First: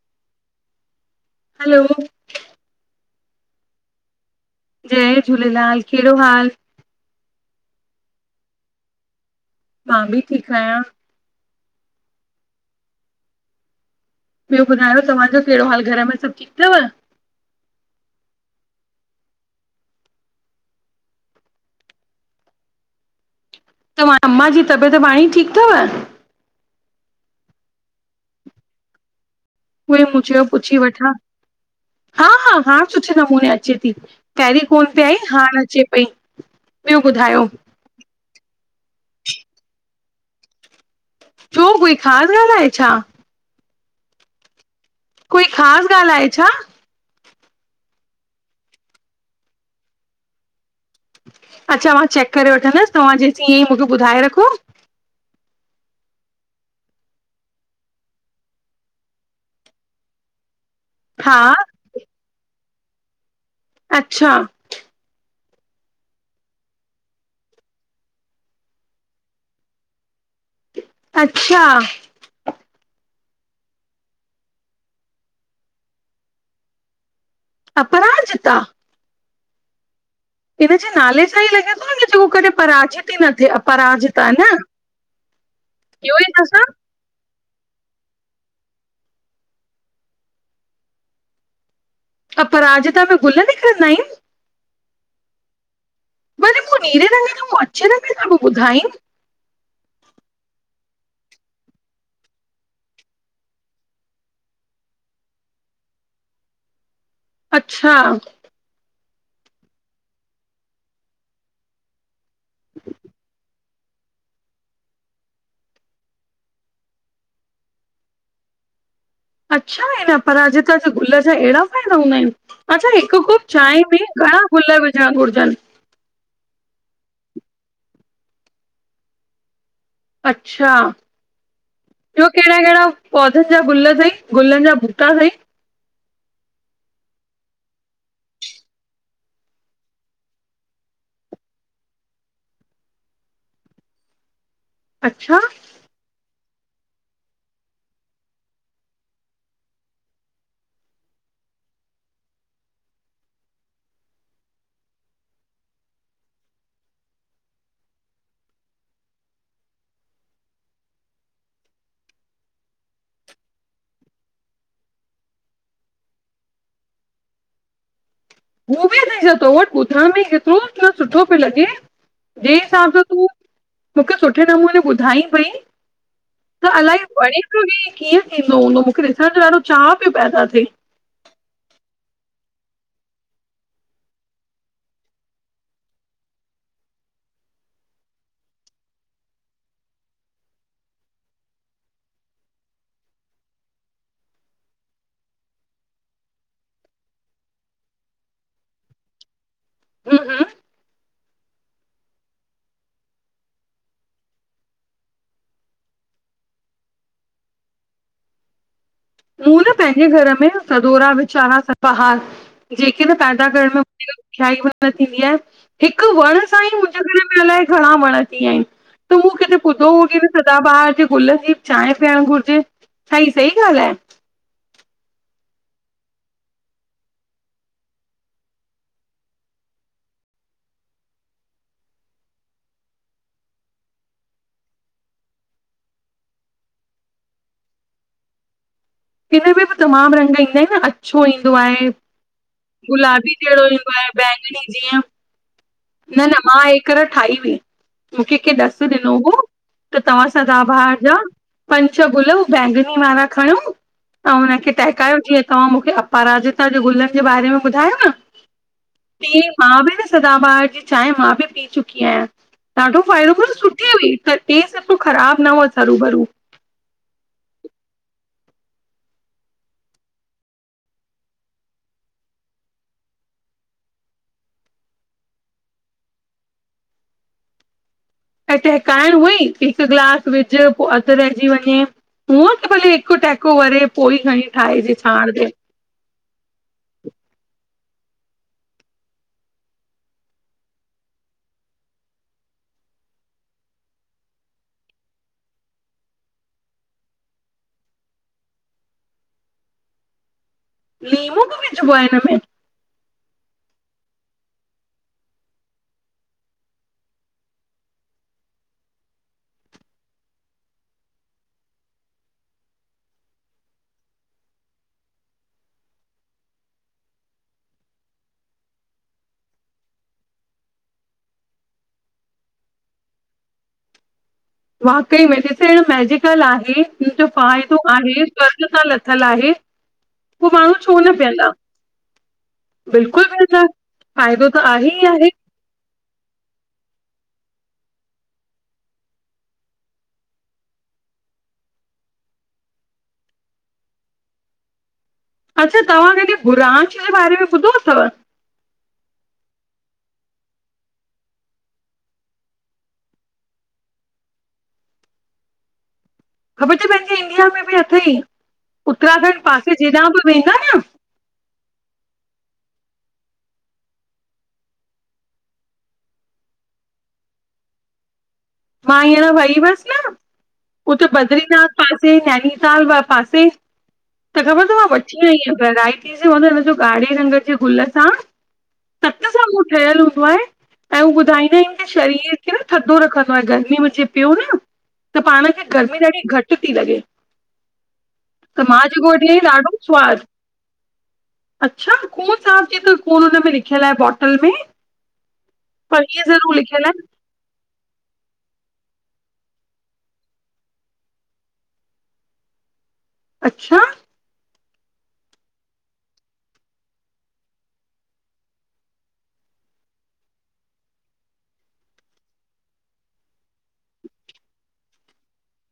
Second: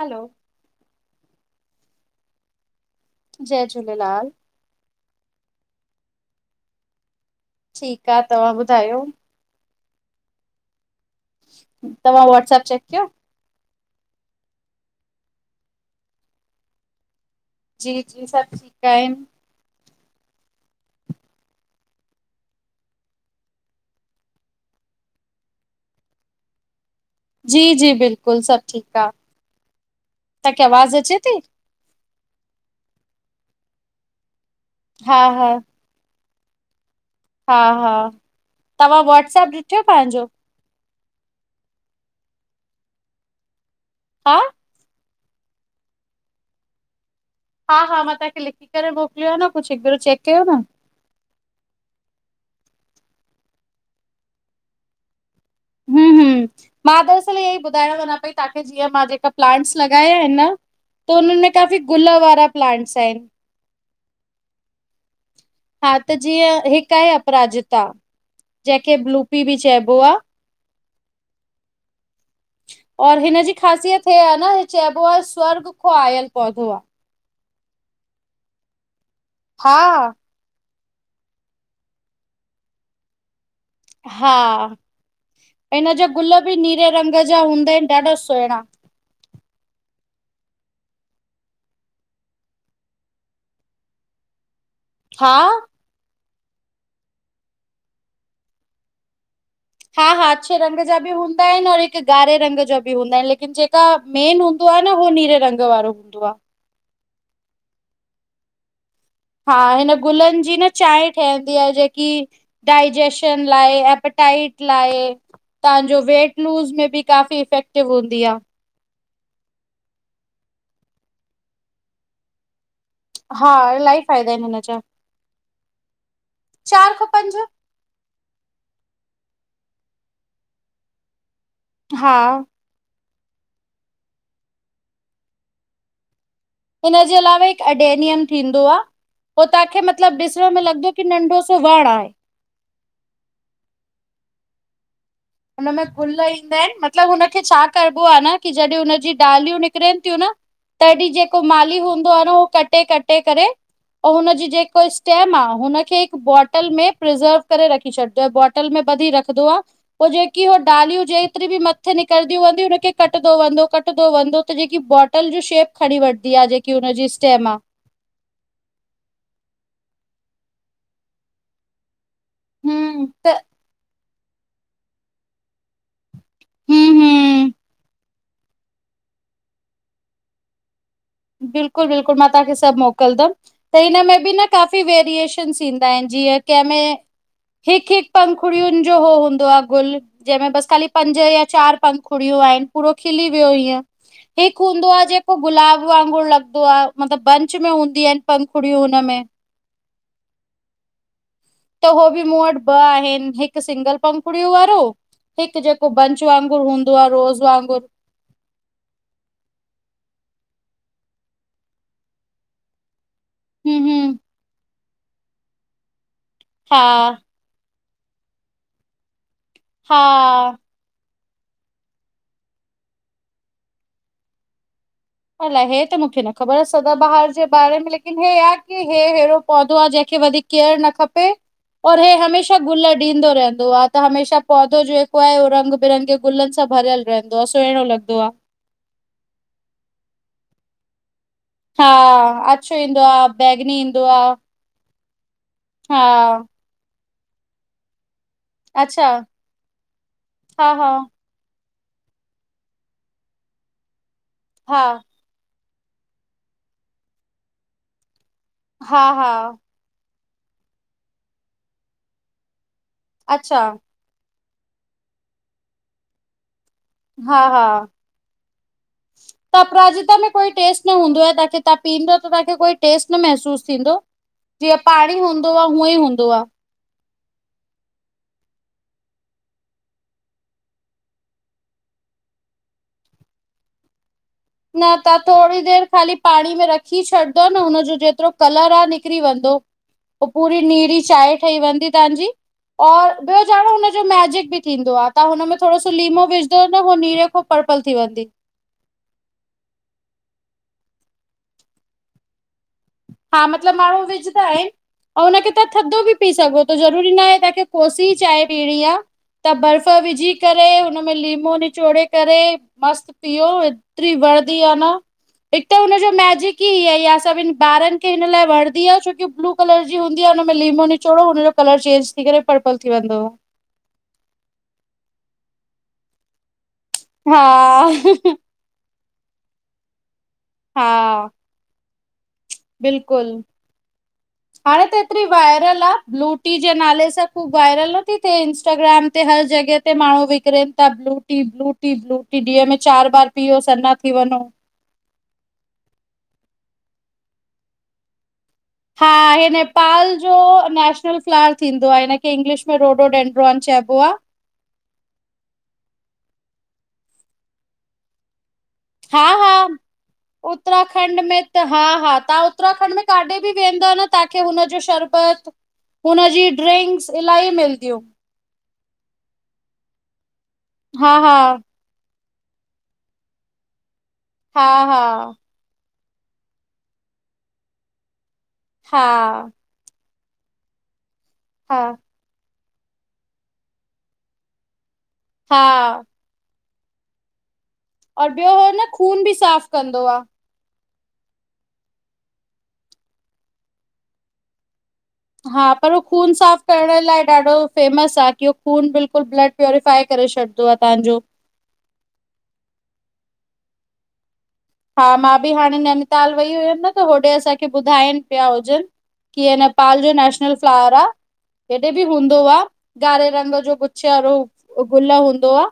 हलो। Hello जय झूलेलाल। जय झूलेलाल, कहिड़ो हाल ठीकु आ, तव्हां ॿुधायो। मां भी ठीकु आहियां। तव्हां वॉट्सप चैक कयो? ॿियो ॿुधायो तव्हांजो कहिड़ो हाल, घर में सभु ठीकु तव। जी जी, सभु ठीकु आहिनि। तव्हां, अम्मा जी तबियत पाणी ठीकु तव। जी जी बिल्कुलु, सभु ठीकु आ। उओई मूं चयो तव्हांखे पुछी आवाज़ वठां अचे थी? हा हा हा सुठे नमूने अचे थी पहिरीं फोन पे आई, हा हा हाण अचे पई। ॿियो ॿुधायो, हा हा, तव्हां वॉट्सप ॾिठो पांजो। छो, कोई ख़ासि ॻाल्हि आहे छा? आ कोई ख़ासि ॻाल्हि आहे छा? हा हा मां तांखे लिखी करे मोकिलियो आ न कुझु हिकु भेरो चेक कयो न अच्छा मां चेक करे वठंदसि तव्हां जेसीं इअं ई मूंखे ॿुधाए रखो हं हं। मां दरसल ईएई ॿुधायां वञा पई तांखे जीअं मां जेका प्लांट्स लॻाया आहिनि न त उन्हनि में हा, काफ़ी गुल वारा प्लांट्स आहिनि। अच्छा। हा, त जीअं हिक आहे अपराजता, जंहिंखे ब्लूपी बि चइबो आ। अच्छा। और हिनजी ख़ासियत हे आ न, इ चइबो आ स्वर्ग खौं आयल पौधो आ। अपराजिता! हा। इनजे नाले सां ई लॻे थो न जेको कॾें पराजित ई न थियो आ। हा इन जो इहो ई गुल त बि असां नीरे रंग मा हूंदा आहिनि ॾाढा सुहिणा अपराजिता के गुल में खणदा आइन। हा भले मूं नीरे रगे ऐं मूं अछे रंगे सां बि ॿुधाईं। हा हा अछे रंग जा बि हूंदा आहिनि और हिकु ॻारे रंग जो बि हूंदा आहिनि लेकिन जेका मेन हूंदो पहिरियों हू नीरे रंग वारो हूंदो आ। अच्छा हा हिन गुलनि जी न चांहि ठहंदी आहे जेकी डाइजेशन लाए ए डाइट लाइ, तांजो वेट लूस में बि काफी इफेक्टिव हूंदी आ। अच्छा ई न पर अॼु कल जे गुल जा एड़ा फ़ाइदा हूंदा आहिनि अच्छा, हिकु कोप हा, चांहि में इलाही फ़ाइदा घणा गुल विझण घुरजनि? चारि खां पंज। अच्छा, ॿियो हा। कहिड़ा कहिड़ा। पौधनि जा गुल साइ गुलनि जा बुटा सइ हिनजे अलावा हिकु अएडेनियम थींदो आ पोइ तांखे मतिलब ॾिसण में लॻिदो कि नंढो सो वणु आहे। अच्छा हुन में गुल ई फैन मतलबु हुनखे छा करबो आ न की जॾें हुनजी डालियूं निकिरनि थियूं न। तॾीं जेको माली हूंदो आ न उहो कटे कटे करे। ऐं हुनजी जेको स्टेम आहे हुनखे हिकु बॉटल में प्रिज़र्व करे रखी छॾजो बॉटल में वधी रखदो आ पो जेकी हो डालियूं जेतिरी बि मथे निकरंदीयूं हुनखे कटंदो वंदो कटंदो वदो त जेकी ब बाटल जी शेप खणी वठंदी आ जेकी हुनजी स्टेम आ। हू बि अ छा तो वटि ॿुधण में केतिरो सुठो पियो लॻे। जें हिसाब सां हम्म तूं त मूंखे सुठे नमूने ॿुधाईं पई त हम्म अलाए प हम्म वई कीअं थींदो हूंदो मूंखे ॾिसण जो ॾाढो चाह पियो पैदा थे। बिल्कुलु बिल्कुलु मां तव्हांखे सभु मोकिलंदमि त हिनमें बि न काफ़ी वेरिएशनस ईंदा आइनि। जीअ केमें। हिकु हिकु पंखुड़ियुनि जो हो हूंदो आ गुल जंहिंमें बस खाली पंज या चार पंखुड़ियूं पो आइन पपरो खिली वियो हीअ हिकु हूंदो आहे जेको गुलाब वांगुर लॻदो आहे मतिलबु बंच में हूंदी आनि पंखुड़ियूं हुनमें। हूं हूं त हो बि मूं वटि ब आहिनि, हिकु सिंगल पंखुड़ियुन वारो हिकु जेको बंच वांगुरु हूंदो आ रोज़ वांगुरु। मूं न पंहिंजे घर में सधोरा वीचारा पहा जी पैदाण हम्म हम्म [unintelligible] थींदी आहे हिकु वण सां ई हा मुंहिंजे घर में अलाए। घणा वण ती आन तू मू किथे ॿुधो हजे त हा सदाबहार जी गुलनि जी चांहि पीअण घुरिजे छ सही ॻाल्हि आहे। अलाए हे त मूंखे न ख़बर आ सदा बहार जे बारे में लेकिन हे आ की हे एड़ो पौधो आहे जेंखे कदी केअर न खपे। और हे हमेशह गुल ॾींदो रहंदो आ त हमेशह पौधो जेको आहे रंग बिरंगे गुलनि सां भरियल रहंदो आ सुहिणो लॻदो आ हिनमें बि तमामु रंग ईंदा आहिनि अछो ईंदो आहे। हा अछो ईंदो आ गुलाबी जेड़ो बैगनी ईंदो आहे आ बैंगनी जीअं हा न न मां हिकरो ठाही हुई। मूंखे कं ॾस अच्छा ॾिनो हुओ त तव्हां सां त हा हा ॿाहिरि जा। पंज छह गुल बैेंंगनी वारा खणो ऐं हुनखे हा टहिकायो जीअं तव्हां मूंखे अपराजिता जे गुलनि जे बारे में ॿुधायो न हा हा तीअ मां बि सदाबार जी चांहि मां बि पी चुकी आहियां ॾाढो फ़ाइदो अच्छा सुठी हुई। त स तूं ख़राब न हो ज़रू भरू हा हा। त अपराजिता में कोई टेस्ट न हूंदो आहे तव्हांखे तव्हां पीअंदोव त तव्हांखे कोई टेस्ट न महसूसु थींदो जीअं पाणी हूंदो आहे हूअं ई हूंदो आहे। टहिकाइण हुई हिकु गिलास विझ पोइ अधु रहिजी वञे। हूअ त भले हिको टैको वरे पोइई। न तव्हां थोरी देरि ख़ाली पाणी में रखी छॾंदोव न हुनजो जेतिरो कलर आहे निकरी वेंदो पूरी नीरी चांहि ठही वेंदी तव्हांजी। और ॿियो छा हुनजो मेजिक बि थींदो आहे तां हुनमें थोरो सो लीमो विझ न नीरे खां प थी वेंदी लीमो बि वझ प हिन में हा मतलब माण्हू विझंदा आहिनि। ऐं हुनखे तव्हां थधो बि पी सघो त ज़रूरी न आहे तव्हांखे कोसी चांहि पीअणी आ। त बर्फ विझी करे हुनम में लीमो निचोड़े करे मस्तु पीओ तिरी। हिक त हुनन जो मेजीक़ हि ईयो आ सभनि ॿारनि हिन लाइ वणदी आहे छोकी ब्लू कलर जी हूंदी आहे हुन में लीमो निचोड़ो हुनजो कलर चेंज थी करे पर्पल थी वेंदो आ। हंदो वाकई में िसणु मेजिकल आहे त जो फ़ाइदो हा आहे स थल आहे उ माण्हू छो न हा बीहंदा? बिल्कुलु फ़ाइदो हाणे आहे त ई हेएतिरी आहे वायरल आहे ब्लूटी जे नाले सां वायरल नथी थिए इंस्टाग्राम ते हर जॻह ते माण्हू विकरनि था blue tea blue tea blue ॾींीअ में चार बार पीओ सना थी वञो। अच्छा तव्हां हिनॾ भुरांच जे बारे में ॿुधो अथव? हा [inaudible] नेपाल जो नेशनल फ्लर थींदो आहे हिनखे इंगलिश में रोडो डडो चइबो आहे [inaudible] [inaudible] ख़बर त पंहिंजी इंडिया में बि अथई। हा उत्तराखंड हा पासे जेॾां बि वेंदा न उत्तराखंड में त हा हा तव्ह उत्तराखंड में काथे बि वेंदो न तव्हांखे हुनजो शरबत हुनजी ड्रिंक्स इलाही मिलंदियूं। मां हींअर वई हुअसि न उते हा हा बद्रीनाथ पासे साल। पासे त ख़बर हा अथ मां हा वठी आई आहियां हिनो ॻाड़़े नंगर जे गुल सां हा सत सां उहो ठहियल ऐं हूंदो उ ॿुधाईंदा आहिनि की हा शरीर खे न थधो रखंदो आहे गर्मी मेंचे पियो न त पाण खे हा गर्मी ॾाढी घटि थी लॻे। और ॿियो त हो मां न जे खून बि घोठी साफ़ ॾाढो कंदो आ। स्वादु अच्छा खून साफ़ च थो खून हुन में लिखियलु आहे बॉटल में हा पर उ हीअ खून ज़रूर साफ़ लिखियल करण आहे लाइ ॾाढो फेमस आहे। की खून बिल्कुलु ब्लड प्यूरफाइ करे छॾंदो आहे तव्हांजो अचछा हा मां बि हाणे नैनीताल वई हुअमि न त होॾे असांखे ॿुधाइनि पिया हुजनि। कीअ नेपाल जो नेशनल फ्लावर आहे हेॾे बि हूंदो आहे गाारे रंग जो गुो गुल हूंदो आ।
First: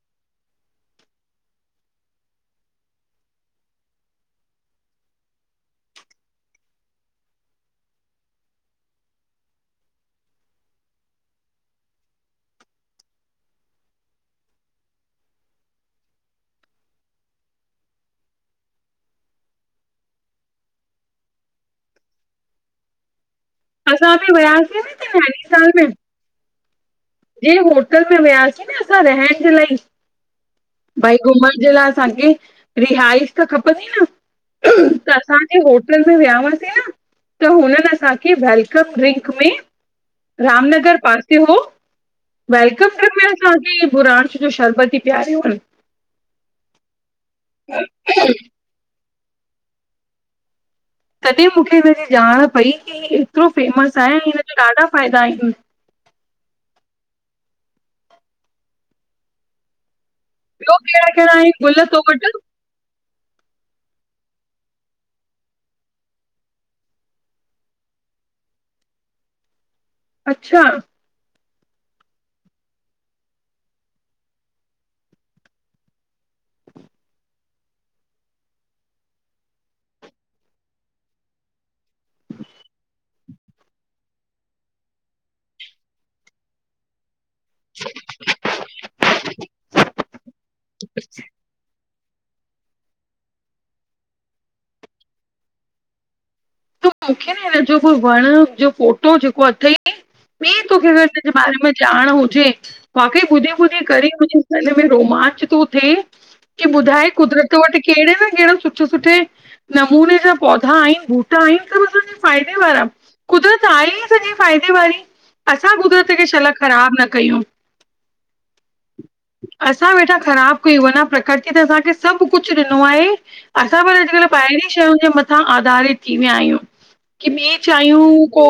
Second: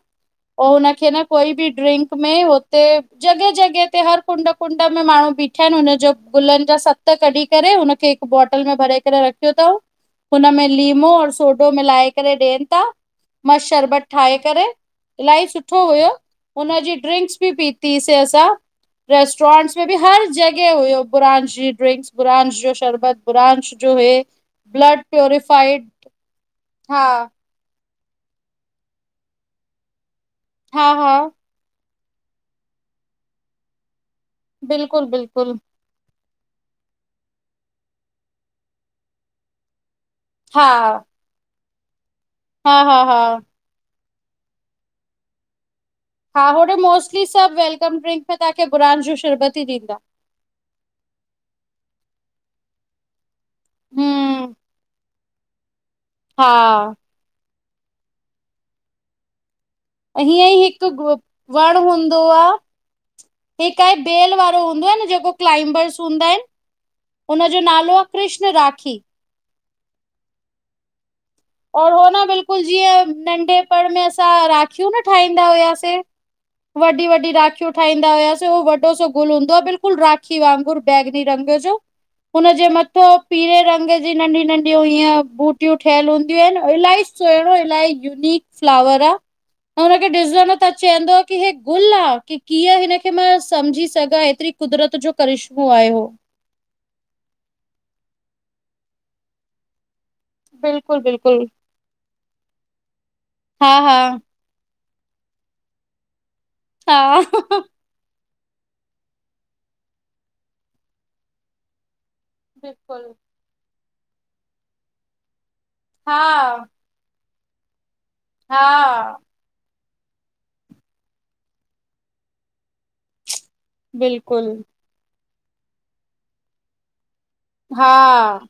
उ हुनखे न कोई बि ड्रिंक में होते जॻह जह ते हर कुंड कुंड में माण्हू बीठा आहिनि हुनज गुलनि जा सत कढी करे हुनखे हिकु बोटल में भरे। रख़यो थऊ हुनम में लीमो और सोडो मिलाए करे ॾियनि था मस्त शरबत ठाहे करे इलाही सुठो हुयो हुनजी ड्रिंक्स बि पीतीसीं असां रेस्टोरेंट्स में बि हर जॻह हुययो बुरांश जी ड्रिंक्स बुरांश जो शरबत ब्रांच जो हे असां बि वियासीं न ब्लड त नैनीताल में प्यूरफाइड हा टल में वियासीं न असां रहण जे लाइ हा हा भई घुमण जे ला हान्जी, रिहाइश त खपनदी न, बिल्कुलु त अस्सां बिल्कुलु खे होटल त व्यावसी, त हुननि असांखे वेलकम ड्रिंक में- हा रामनगर पासे हो हा वेलकम हा ड्रिंक हा में असांखे बुराण जो शरबती पियारियो अन। हा होॾे मोस्टली सभु वेलकम ड्रिंक में तव्हांखे बुरान जो शरबत ई ॾींदा। तॾीं मूंखे हिनजी ॼाण पई की एतिरो फेमस आहे ऐं हिन जा ॾाढा फ़ाइदा आहिनि। हूँ। हां ऐं हीअं ई ॿियो हिकु कहिड़ा कहिड़ा आहिनि वण गुल तो हूंदो वटि आ। ह आहे बेल वारो हूंदो आ न जेको क्लाइंबर्स हूंदा आहिनि। हुनजो नालो आ कृष्ण राखी अच्छा। और हो न बिल्कुलु जीअं नंढेपण में असां राखियूं न ठाहींदा हुआसे वॾी वॾी राखयू ठाईंदा हुयास उ वॾो सो गुल हूंदो आहे बिल्कुलु राखी वांगुर बैगनी रंग [unintelligible] हुनि जे मथो पीरे रंग जी नंढियूं नंढियूं ईअं बूटियूं ठय हूंदियूं ल सुणो इल यूक फलावर आहे। हुनखे डॾिसंदो न त चवंदो की हे गुल आहे की। कीअं हिनखे मां समुझी सघां एतिरी कुदरत जो करिश्मो आहे त मूंखे न हिन जो कोई वण मुंहिंज जो फोटो जेको अथई तोखे बिल्कुलु अगरि हिन जे बिल्कुलु बारे में ॼाण हुजे बाक़ई ॿुधी हा ॿुधी हा करे हुजे। रोमांच थो थिए की ॿुधाए हा कुदरत वटि कहिड़े। कहिड़ा सुठे सुठे नमूने जा पौधा आहिनि बूटा आहिनि सभु असांजा। फाइदे वारारा बिल्कुलु कुदर च आई सॼी फाइदे वारी असां कुुदरत हा खे शला ख़राबु न कयूं हा असां वेठा ख़राब कयूं अञा प्रकृति त असांखे सभु कुझु ॾिनो आहे। असां पर अॼुकल्ह बिल्कुलु पहिरीं शयुनि जे मथां आधारित थी विया आहियूं। की हा चाहियूं को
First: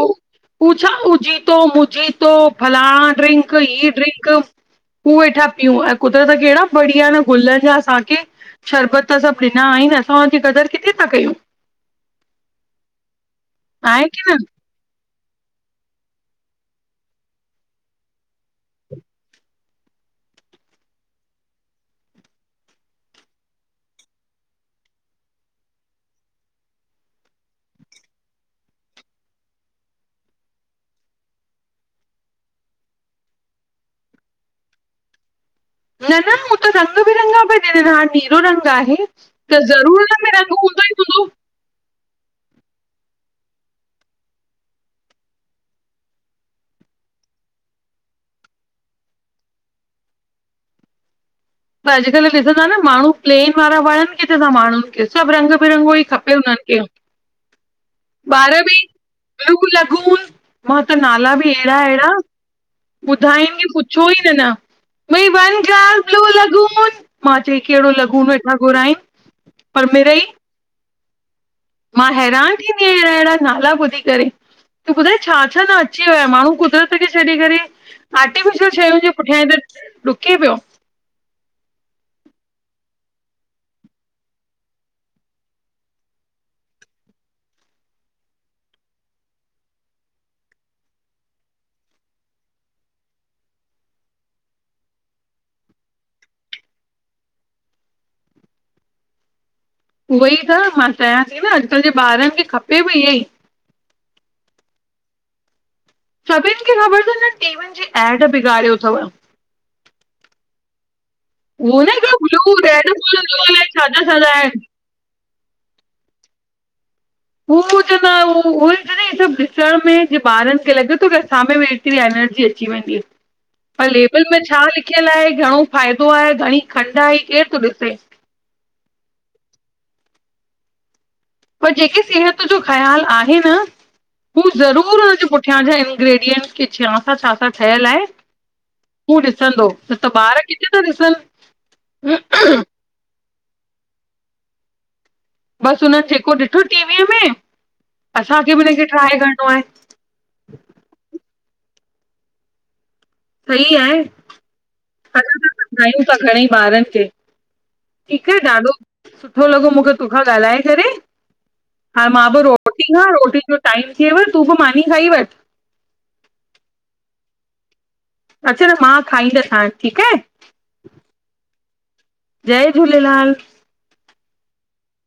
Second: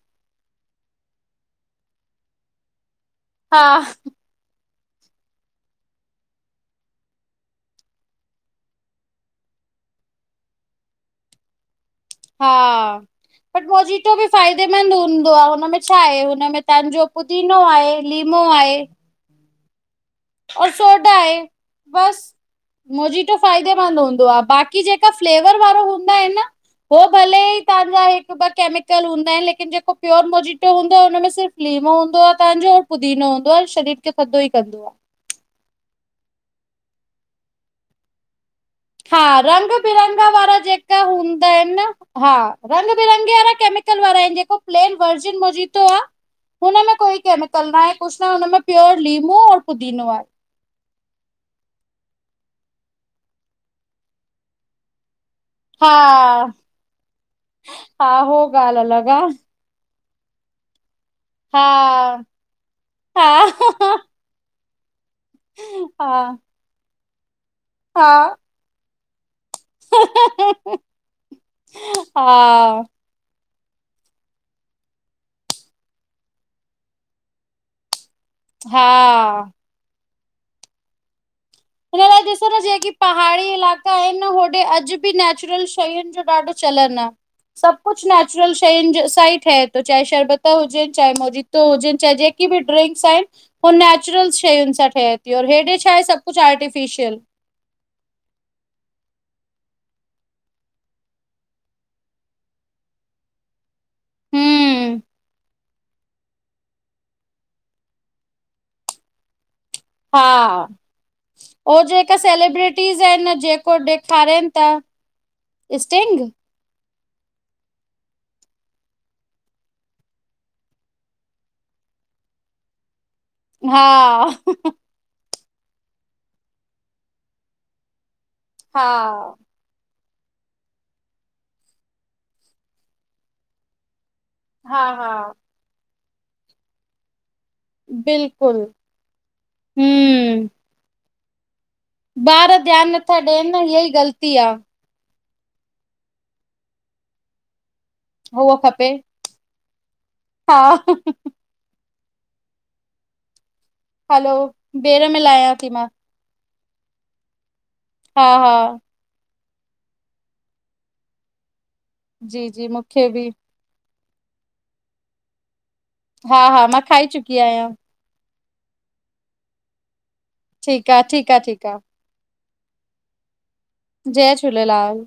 पछा उ थो मुझी थो भल ड्रिंक हा ई ड्रिंक हूूं वेठा पियूं ऐं कुदिरत कहिड़ा बढ़िया न गुल जा असांखे। शरबत अ सभु ना आहिनि असां हुन जी कदुरु किथे था कयूं? हा बट मजीी आहे त की बि न फाइदेमंद ह म छा आहे हुनमें तव्हांजो पुदीनो आहे लीमो आहे और सोडा आहे बस मोजी त फ़ाइदेमंद हूंदो आहे बाक़ी जेका फ्लेवर वारा हूंदा आहिनि। हो भले ई ता ॿ केमिकल हूंदा आहिनि लेक जेको प्योर मोटो हूंदो आहे हुन मे हूंदो आहे तव्हांजोऔर पुदीनो हूंदो आहे शरीर खे थधो ई कंदो आहे। न न हू त रंग बिरंगा पई नीरो रंग आहे हा त रंग ज़रूर बिरंग हुन में रंग वारा हूंदो ई जेका हूंदो हूंदा आहिनि न हा रेमल वार म हुनमें कोई केमिकल न आहे कुझु न हुनमें प्योर लीमो पुदीनो आहे। [inaudible] त अॼुकल्ह ॾिसंदा न माण्हू प्लेन वारा वणनि किथेथा माण्हूुनि खे। सभु रंग हा बिरंगो ई खपे हुनननि खे हा हो बॿारह ॻाल्हि अलॻि आ मेंला-' मां त नाला बि अहिड़ा अहिड़ा हा ॿुधाइनि की हा पुछो ई न मां हा चई कहिड़ो लून हा वेठा घुराइ मां हैरान थींदी हा आहियां अहिड़ा अहिड़ा। नाला ॿुधी करे तूं ॿुधाए छा छा न अची वियो आहे माण्हू कुदरत खे छॾी करे आर्टिफिशियल हा शयूं जे पुठियां त डुके पियो हिन लाइ ॾिसो न जेकी पहाड़ी इलाइका आहिनि होॾे अॼु बि नेचुरल शयुनि जो ॾाढो चलर न सभु कुझु नैचुरल शय साइट है त चाहे शरबता हुजनि चाहे मोजतो हुजनि चाहे जे ड्रिं उ नेचुरल शयुनि सां ठहे थीऔ हेॾे छा आहे सभु कुझु आर्टिफिशल उहोई त मां चाहियां थी न अॼुकल्ह जे ॿारनि खे खपे बि इहो ई। हम सभिनि खे ख़बर अथव न टीवियुनि जी एड बिगाड़ियो अथव हा उहो न जेका हिकिड़ो ब्लू रेड सेलिब्रिटीज़ बुल आहिनि अलाए जेको छा छा छा ॾेखारनि था। आहिनि। स्टेंग हू च न उ सभु ॾिसण में जे ॿारनि खे लॻे थो की असां वेत व आयाय [unintelligible] हा त लेबेल मै छा लि ख़्यल आहें ॻॾो फ़ाइदो आहे घणी खंडु आई केर थो ॾिसे हा पर जेके सिहत जो ख़्यालु आहे न हू हा ज़रूर हुन हा जे पुठियां जा आहिनि। ग्रेडियएंंट क छा सां छा छा? ठहियल आहे बिल्कुलु तूं ॾिसंदो त त ॿार हम्म, किथे था ॾिसनि? ॿार ध्यानु नथा ॾियनि इहा ई ग़लती आहे। बस हुन ठेको ॾिठो टीवीअ में असांखे हुअ बि हिनखे खपे ट्राए करिणो आहे। हा सही आहे हलो बेर में लाहियां थी मां हलायूं था घणे ॿारनि खे हा ठीकु आहे ॾाढो हा सुठो। सुठो लॻो मूंखे तोखां ॻाल्हाए करे हा मां बि जी जी रोटी खां मूंखे बि रोटी जो टाइम तूं बि मानी खाई वठ हा हा मां खाई चुकी आहियां। अच्छा त मां खाईंदसां ठीकु आहे। ठीकु आहे ठीकु आहे ठीकु आहे। जय झूलेलाल जय झूलेलाल